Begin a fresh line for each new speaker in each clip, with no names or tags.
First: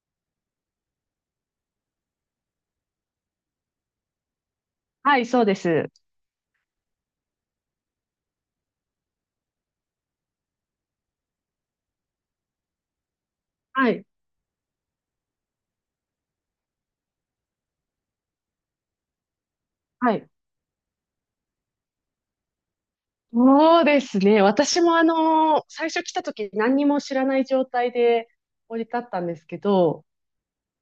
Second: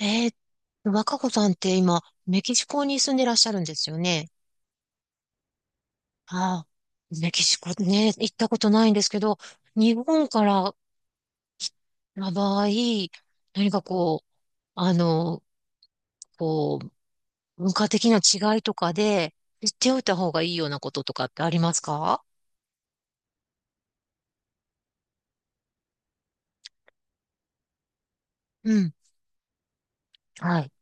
えー、若子さんって今、メキシコに住んでらっしゃるんですよね。
はい、そうです。
ああ、メキシコね、行ったことないんですけど、日本からの場合、何か
はい。
こう、あの、こう、文化的な違いとかで、知っておい
は
た
い。
方がいいようなこととかってありますか？
そうですね。私も最初来た時何にも知らない状態で
う
降り
ん。
立ったんですけど、
はい。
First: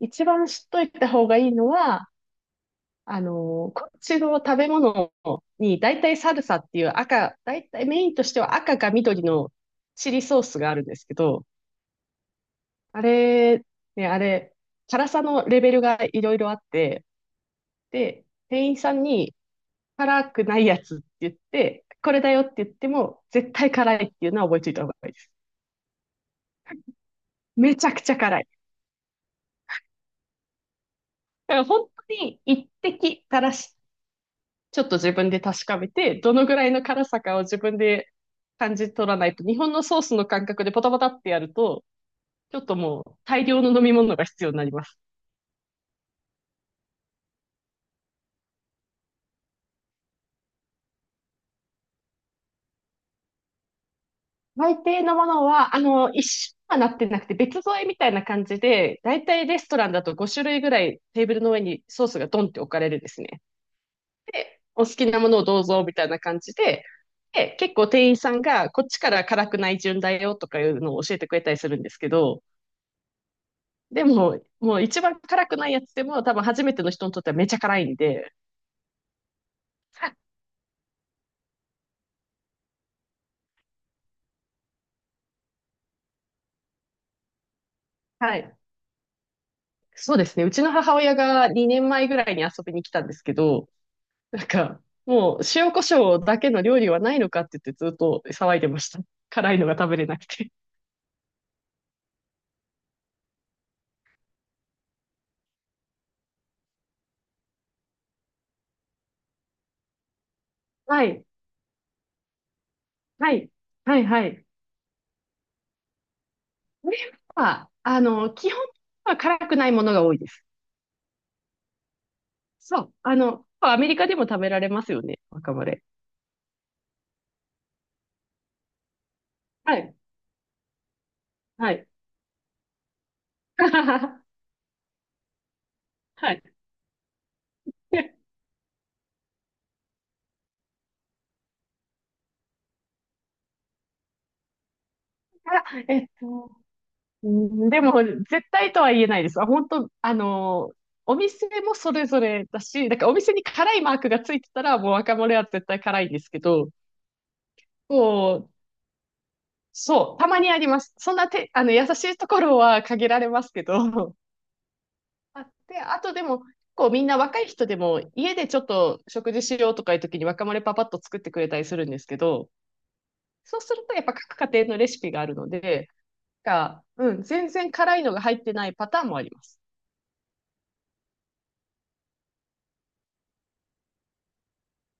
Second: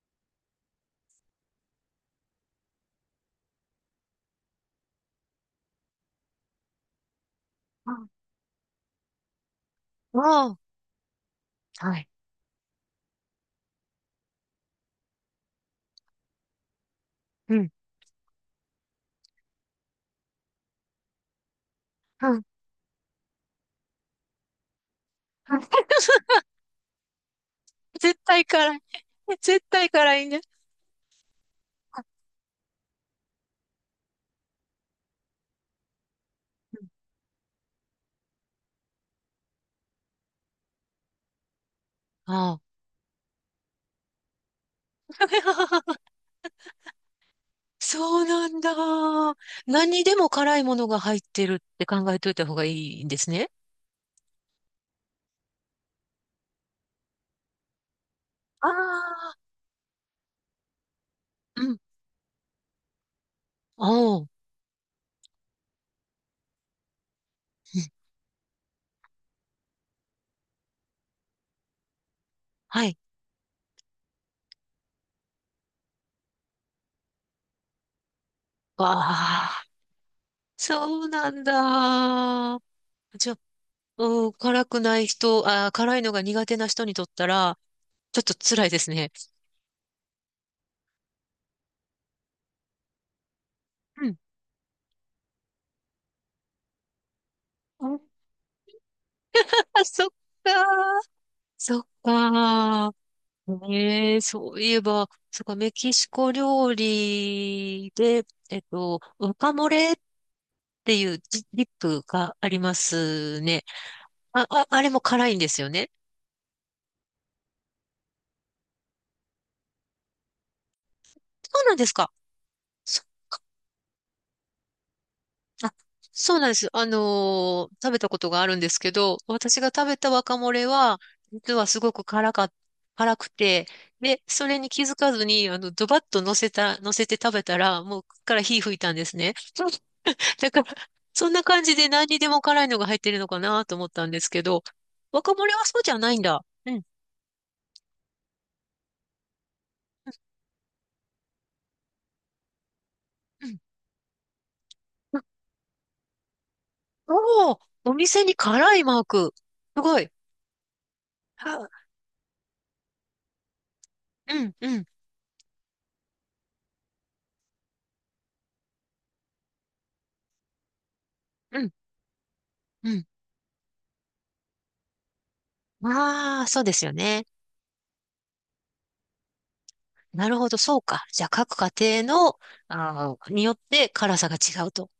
一番知っといた方がいいのは、あのこっちの食べ物に大体サルサっていう赤、大体メインとしては赤か緑のチリソー
あ
スがあるんですけど、
あ、はい。
あれ、ね、あれ、辛さのレベルがいろいろあって、
うん。
で、店員さんに、辛くないやつって言って、これ
う
だよ
ん。
って言っても、絶対辛いっていうのは覚えておいた方がいいです。めちゃくちゃ
絶
辛
対
い。
辛い。絶対辛いね。
だから本当に一滴垂らし、ちょっと自分で確かめて、どのぐらいの辛さかを自分で感じ取らないと、日本のソースの感覚でポタポタってやると、
あ
ちょっと
あ。
もう大量の飲み物が必要になります。
そうなんだ。何にでも辛いものが入ってるって考えといた方がいいんですね。
大抵のものは、一緒はなってなくて別添えみたいな感じ
あ
で、大
あ、
体レストランだと5種類ぐらいテーブルの上
うん。
にソースがドンって置かれるですね。
おう。う
で、お好きなものをどうぞみたいな感じで、で、結
ん。
構店員さんがこっちから辛くない順だよとかいうのを教えてくれたりするんですけど、
はい。
でも、もう一番辛くないやつでも多分初めての人にとってはめちゃ辛いんで、
わあ、そうなんだ。じゃあ、うん、辛くない人、あー、辛いのが苦手な人にとったら、ちょっと
はい。
辛いですね。
そうですね。うちの母親が2年前ぐらいに遊びに来たんですけど、
うん。
なんか、もう塩コショウだけの料理はないのかって言って
う
ずっ
ん。
と騒いでました。辛いのが
あ、
食べれ
そっ
なく
か
て。
ー。そっか。ねえ、そういえば、そっか、メキシコ料理で、ワカモレってい
は
う
い。
ディップがありま
は
す
い。
ね。
はい、はい。
あれも辛いんですよね。
これは、基本は辛くないものが多いです。
そうなんですか。
そう。
そ、
アメリカでも食べられますよね、若
あ、
丸レ。
そうなんです。食べたことがあるんですけど、私が
は
食べ
い。
たワカモレは、実は
は
す
い。
ごく辛か、辛くて、で、それに気づかずに、ドバッと
はい。
乗せて食べたら、もう、から火吹いたんですね。だから、そんな感じで何にでも辛いのが入ってるのかなと思ったんですけど、若森は
あ、
そうじゃないんだ。うん。
うんでも、絶対とは言えないです。あ本当、お店もそれぞれだし、だからお店に
うん。
辛いマークがついてたら、もう若丸レは絶対辛いんですけど、
おおー、お店に
こう、
辛いマーク。すごい。
そう、たまにあります。そんなて、
は。
優しいところは限られますけど、
うん、うん、
あって、あとでも、こうみんな若い人でも家でちょっと食事しようとかいう時に若丸パパッと作ってくれた
う
り
ん、
するんですけど、
うん。
そうするとやっぱ各家庭のレシピがあるので、
ああ、そうで
が、
すよ
うん、
ね。
全然辛いのが入ってないパターンもあります。
なるほど、そうか。じゃあ、各家庭の、あーによって辛さが違うと。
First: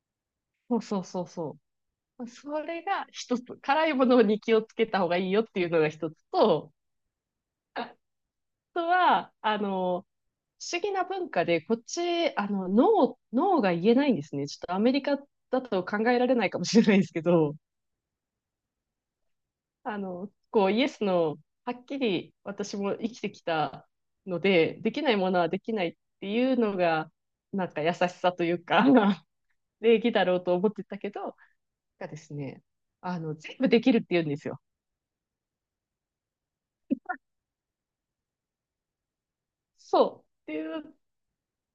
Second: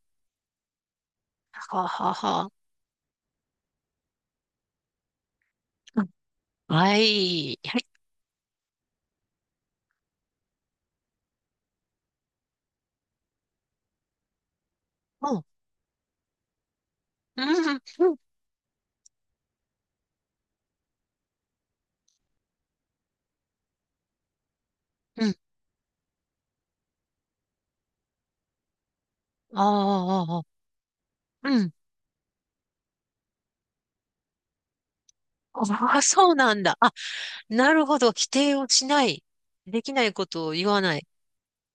そうそうそうそ
はあはあ
う。
は
それが一つ、辛いものに気をつけた方がいいよっていうのが
あ。う
一
ん。
つと、
はい。はい。
あとは、不思議な文化で、こっち、ノー、ノーが言えないんですね。ちょっとアメリカ
うん、
だと考えられないかもしれないですけ
う
ど、
ん、うん、
こう、イエスの、はっきり私も生きてきたので、できない
う
も
ん。
のはできないっていうのが、なんか優しさというか、
あー
礼儀だ
あー、
ろ
あ
う
ー
と思ってたけど、
うん。
がですね、全部できるって言うんですよ。
ああ、そうなんだ。あ、なるほど。否定をしない。できない
そ
こ
う。
と
っ
を
て
言
い
わ
う、
ない。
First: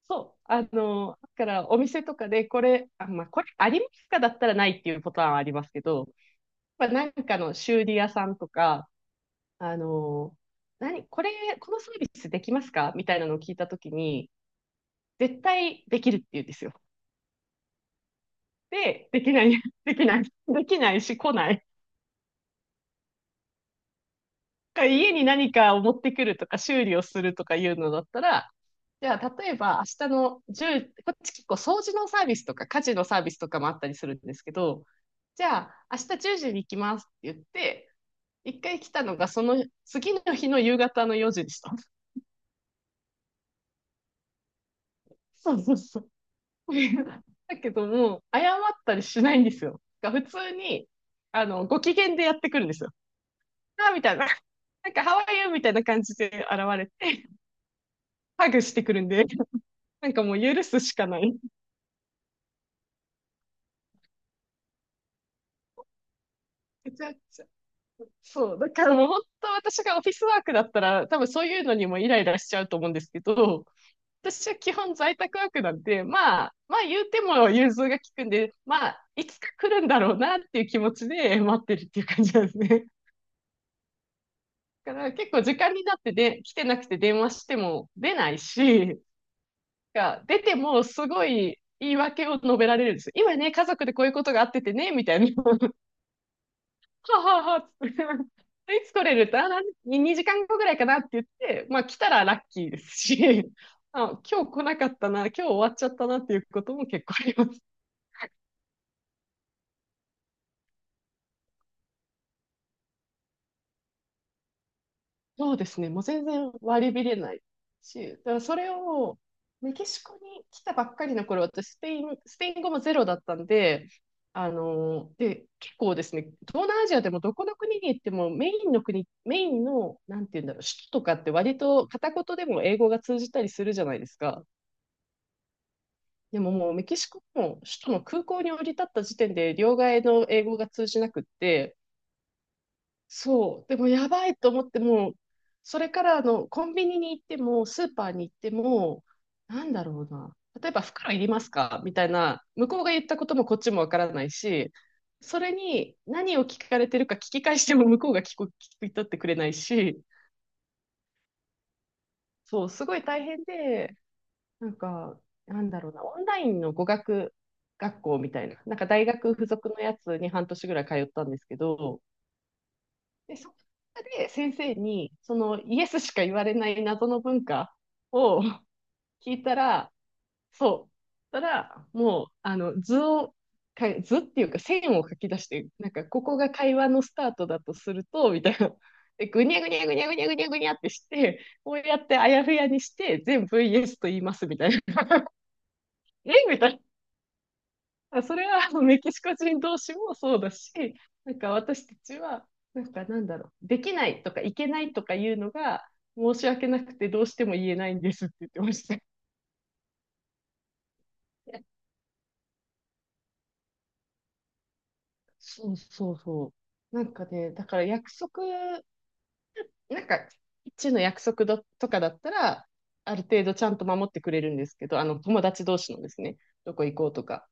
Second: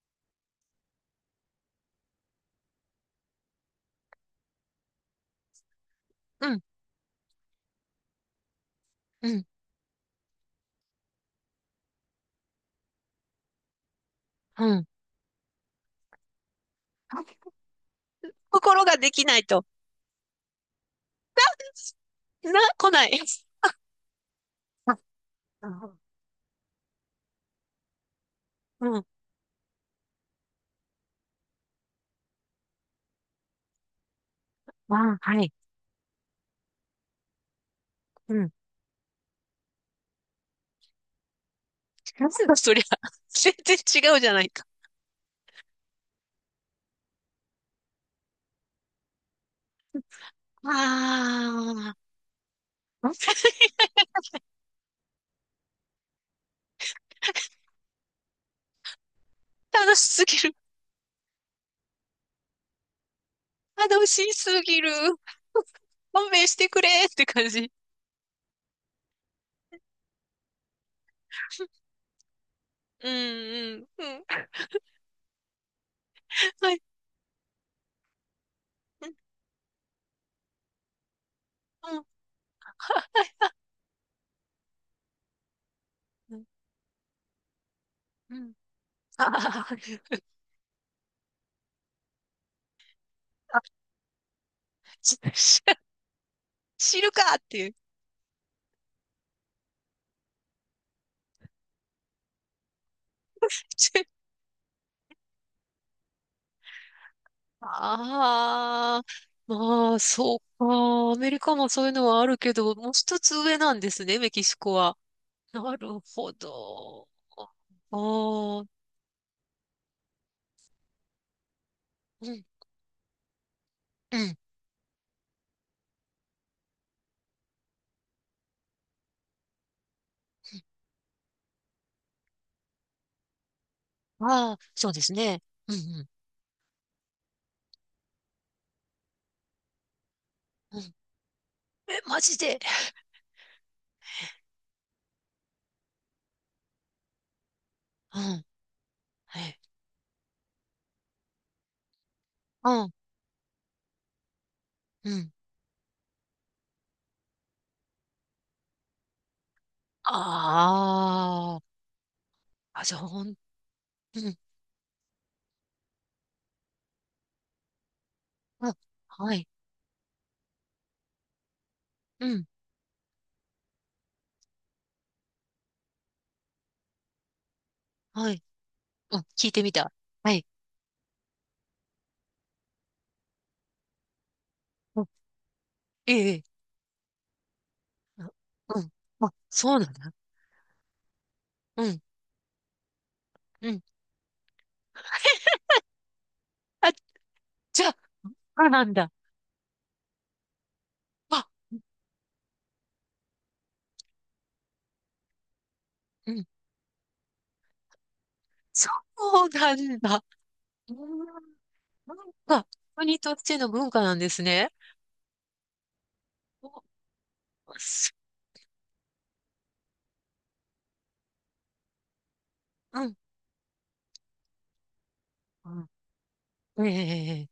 そう。だからお店とかで、これ、あ、まあ、これありますかだったらないっていうパターンはありますけど、
うん、
まあ、なんかの修理屋さんとか、
うん、
あの、何、これ、このサービスできますかみたいなのを聞いたときに、
うん。
絶対できるって言うんですよ。
心が
で、
で
で
き
き
な
な
い
い、
と。
できない、できないし来ない。
な、来ない。あ、
家に何
なる
かを
ほ
持
ど。
ってくるとか修理をするとかいうのだったら、
うん。
じゃあ、例えば明日の1こっち結構掃除のサービスとか家事のサービスとかもあったりするんですけど、
あ、は
じ
い。
ゃあ、明日10時に行きますって言って、
うん。
一回来たのがその次の日の夕方の4時でした。
なんだそりゃ。全然違うじゃないか。
そうそうそう。だけども、謝ったりしないんですよ。普通
あ
に、ご機
あ。
嫌でやってくるんですよ。ああみたいな、なんか、ハワイユーみたいな感じで現れて、ハグしてくるんで、
楽し
なんか
す
も
ぎ
う
る。
許すしかない。
楽しすぎる。勘弁してくれ
じゃ
って
あ
感じ。
そう、だからもう本当私がオフィスワークだったら、多分そういうのにもイライラしちゃうと思うんで
う
す
ん、
けど、
うん。
私は基本在宅ワークなんで、まあ、
は
まあ
い。
言うても融通が利くんで、まあ、
うん、
いつか来るんだろうなっていう気持ちで待ってるっ
うん。
ていう感じなんですね。
は。
だから結構時間になってで、来てなくて電話しても出ない
うん。
し、
ああ
が
ー。
出てもすごい言い訳を述べられるんですよ。今ね、家 族でこういうことがあっててね、みたいな。
知知る
は
かっ
はは
てい
は
う。
いつ来れるって、あ、なん2時間後ぐらいかなって言って、まあ来たらラッキーですし、あ、今日来なかったな、今日終わっちゃったなっていうことも結構あります。
ああ、まあ、そうか。アメリカもそういうのはあるけど、もう一つ上なんですね、メキシコは。
そうで
な
すね。
る
もう全
ほ
然割り切
ど。
れない
あ
し、だからそ
あ、う
れをメキシコに来たばっかりの頃、私スペイン、
ん、
スペイン語もゼロだったんで、
うん。
あので、結構ですね、東南アジアでもどこの国に行ってもメインの国、メインの、なんて言うんだろう、首都とかって割と片言でも英語が通じたりするじゃないですか。
ああ、そうですね。うん、う
でももうメキシコも首都の空港に降り立った時点で両替の英語が
うん。
通じなくって、
え、マジで。
そう。でもやばいと思っても、それからコンビニに行っても、スーパー
う
に行っ
ん、
ても、
はい。
なんだろうな。例えば袋いりますかみたいな、向こ
う
うが
ん、
言ったこともこっちもわからないし、
うん。
それに何を聞かれてるか聞き返しても向こうが聞く、聞き取ってくれないし、
あ
そう、
あ、あ、
す
じ
ご
ゃあ、
い大
ほん、
変で、
うん、
なんか、なんだろうな、オンラインの語学学校みたいな、
う
な
ん、
んか大学
は
付
い、
属のやつに半年ぐらい通ったんですけど、
うん、
で、そこで先生に、そのイエスしか言われない謎の文化
は
を
い。うん、
聞い
聞い
た
てみ
ら、
た。はい。
そう。たら、もう、図を、か図っていうか線
うん、
を書き出して、なんか、
え
こ
え、え
こ
え
が会話のスタートだとする
う
と、
ん、
みたいな。
うん
で、
あ、
ぐにゃぐ
そ
に
うな
ゃ
ん
ぐにゃ
だ。
ぐにゃぐにゃぐにゃってして、こう
う
や
ん、
ってあやふやにして、全部
う
イ
ん。
エスと言います、みたいな。えみたいな。
あ、じゃあ、
あそれ
そ
は
う
あの
なん
メキ
だ。
シコ人同士もそうだし、なん
あ、
か私たちは、なんかなんだろう、できないとかいけないとかいうのが
う
申
ん。
し訳なくてどうしても言えないんですって言ってまし
そ
た。
うなんだ。うん。なんか、国としての文化なんですね。
そうそうそ
お。
う。なんかね、だから約
す。
束、なんか、一の約束どとかだったら、
うん。
ある程度ちゃんと守ってくれるんですけど、友達同
う
士のですね、どこ
ん。え
行こうとか。
え。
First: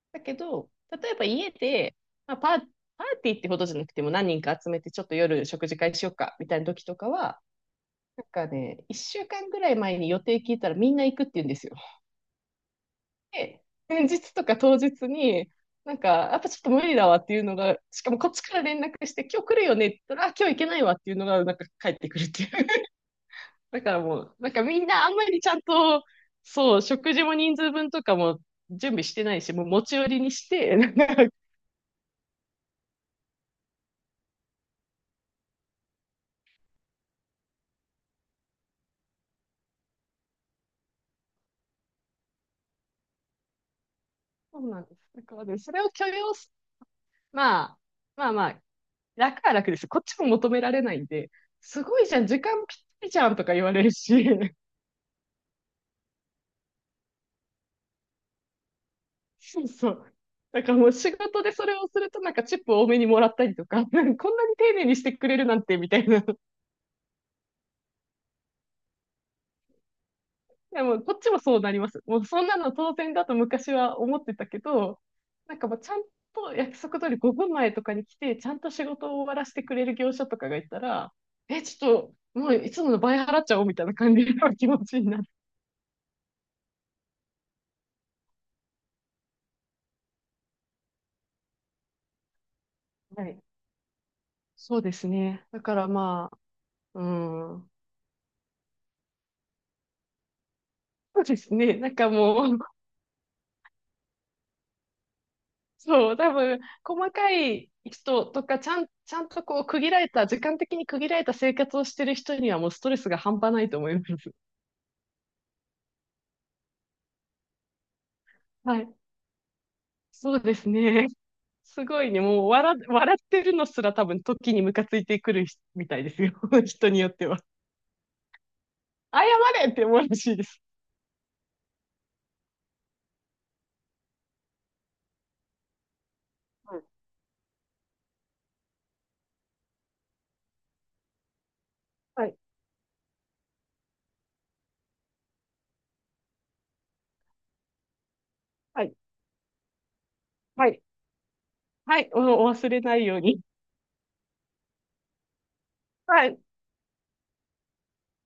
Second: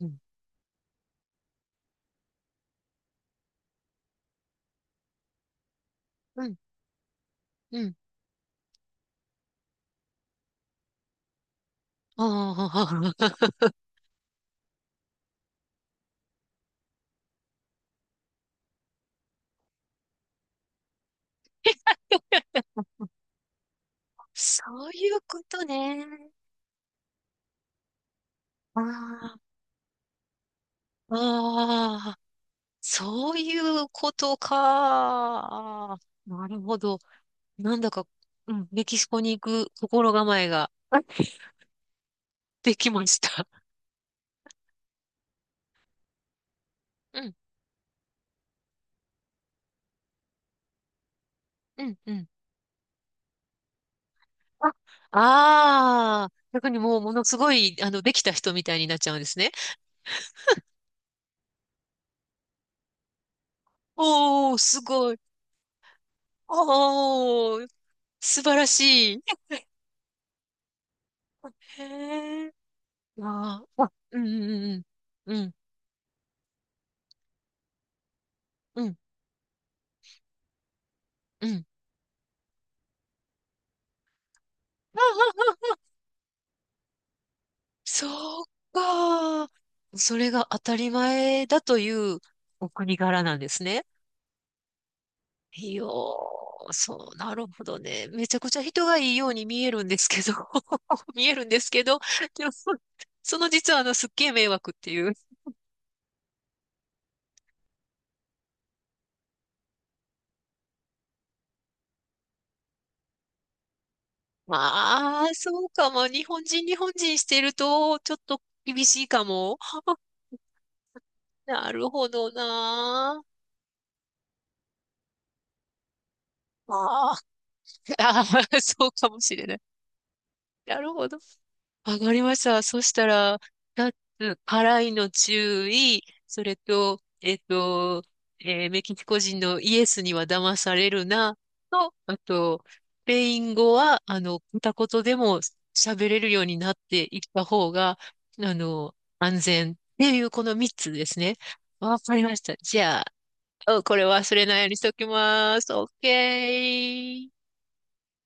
うん。
だけど、例えば家で、まあ、パーティーってほどじゃなくても何人か集めてちょっと夜食事会しようか
う
み
ん。
たいな時とかは、
うん。
なんかね、1週間ぐらい前に予定聞いたらみんな行くって言うんですよ。
ああ、
で、前日とか当日に、なんか、やっぱちょっと無理だわっていうのが、しかもこっちから連絡して、今日来るよねって言ったら、あ、今日行けないわっていうのが、なんか帰ってくるっていう。だからもう、なん
そ
かみん
う
なあ
い
ん
う
ま
こ
りちゃん
と
と、
ね。
そう、食事も人数分とかも準備してない
あ
し、もう持ち寄りにして、なんか
あ、ああ、そういうことか。あーなるほど。なんだか、うん、メキシコに行く心構えが できました。
そうなんです。だからね、それを許容す、
うん、
まあ、まあまあ、楽は楽ですよ。こっちも求められないんで、
う
す
ん、
ごい
う
じゃ
ん。
ん、時間ぴったりじゃんとか言われるし、
あああー、逆にもうものすごい、あの、できた人みたいになっちゃうんですね。
そうそう。だからもう仕事でそれをするとなんかチップ多めにもらったりとか、こんなに
おー、
丁
す
寧にし
ご
て
い。
くれるなんてみたいな。
おー、素晴らしい。
でも、こっちもそうなります。もう、そ
へ
ん
え。
なの当然だと
あ
昔
ーあ、
は思
う
っ
んう
てたけ
ん
ど、
うんうん。
なんかもう、ちゃんと約束通り5分前とかに来て、ちゃんと
うん
仕
うん
事を終わらせてくれる業者とかがいたら、
う
え、
ん。
ちょっと、もういつもの倍払っちゃおうみたいな感じの気持ちになる。
あああそうか。それが当たり前だというお国柄
は
なん
い。
ですね。
そうですね。だか
いやー、
らまあ、う
そう、なるほ
ん。
どね。めちゃくちゃ人がいいように見えるんですけど、
そう
見え
で
るん
す
です
ね。
け
なん
ど、
かも
でも、
う、
その実はあの、すっげえ迷惑っていう。
そう、多分、細かい人とか、ちゃんとこう、区切られた、時間的に区切られた生活をしてる人には、もうストレスが半端ないと思います。
まあ、そうかも。日本人してると、ちょっと
は
厳
い。
しいかも。
そうですね。
な
す
る
ご
ほ
いね。
ど
もう笑、笑
な。
ってるのすら多分時にムカついてくる人みたいですよ。
ま
人によ
あ、
っては。
あー、そうかも
謝
しれない。
れって思うらしいです。
なるほど。わかりました。そしたら、二つ、辛いの注意、それ
はい、
と、えっと、えーメキシコ人のイエスには騙されるな、と、あ
はい、
と、スペイン語は、あの、片言でも喋れるようになっていった方が、あ
は
の、
い、
安全っていうこの
は
三
い、
つですね。わ
はい。
かりまし
お、お
た。
忘れ
じ
な
ゃ
いように。
あ、おこれ忘れないようにしときます。オッ
はい。
ケー。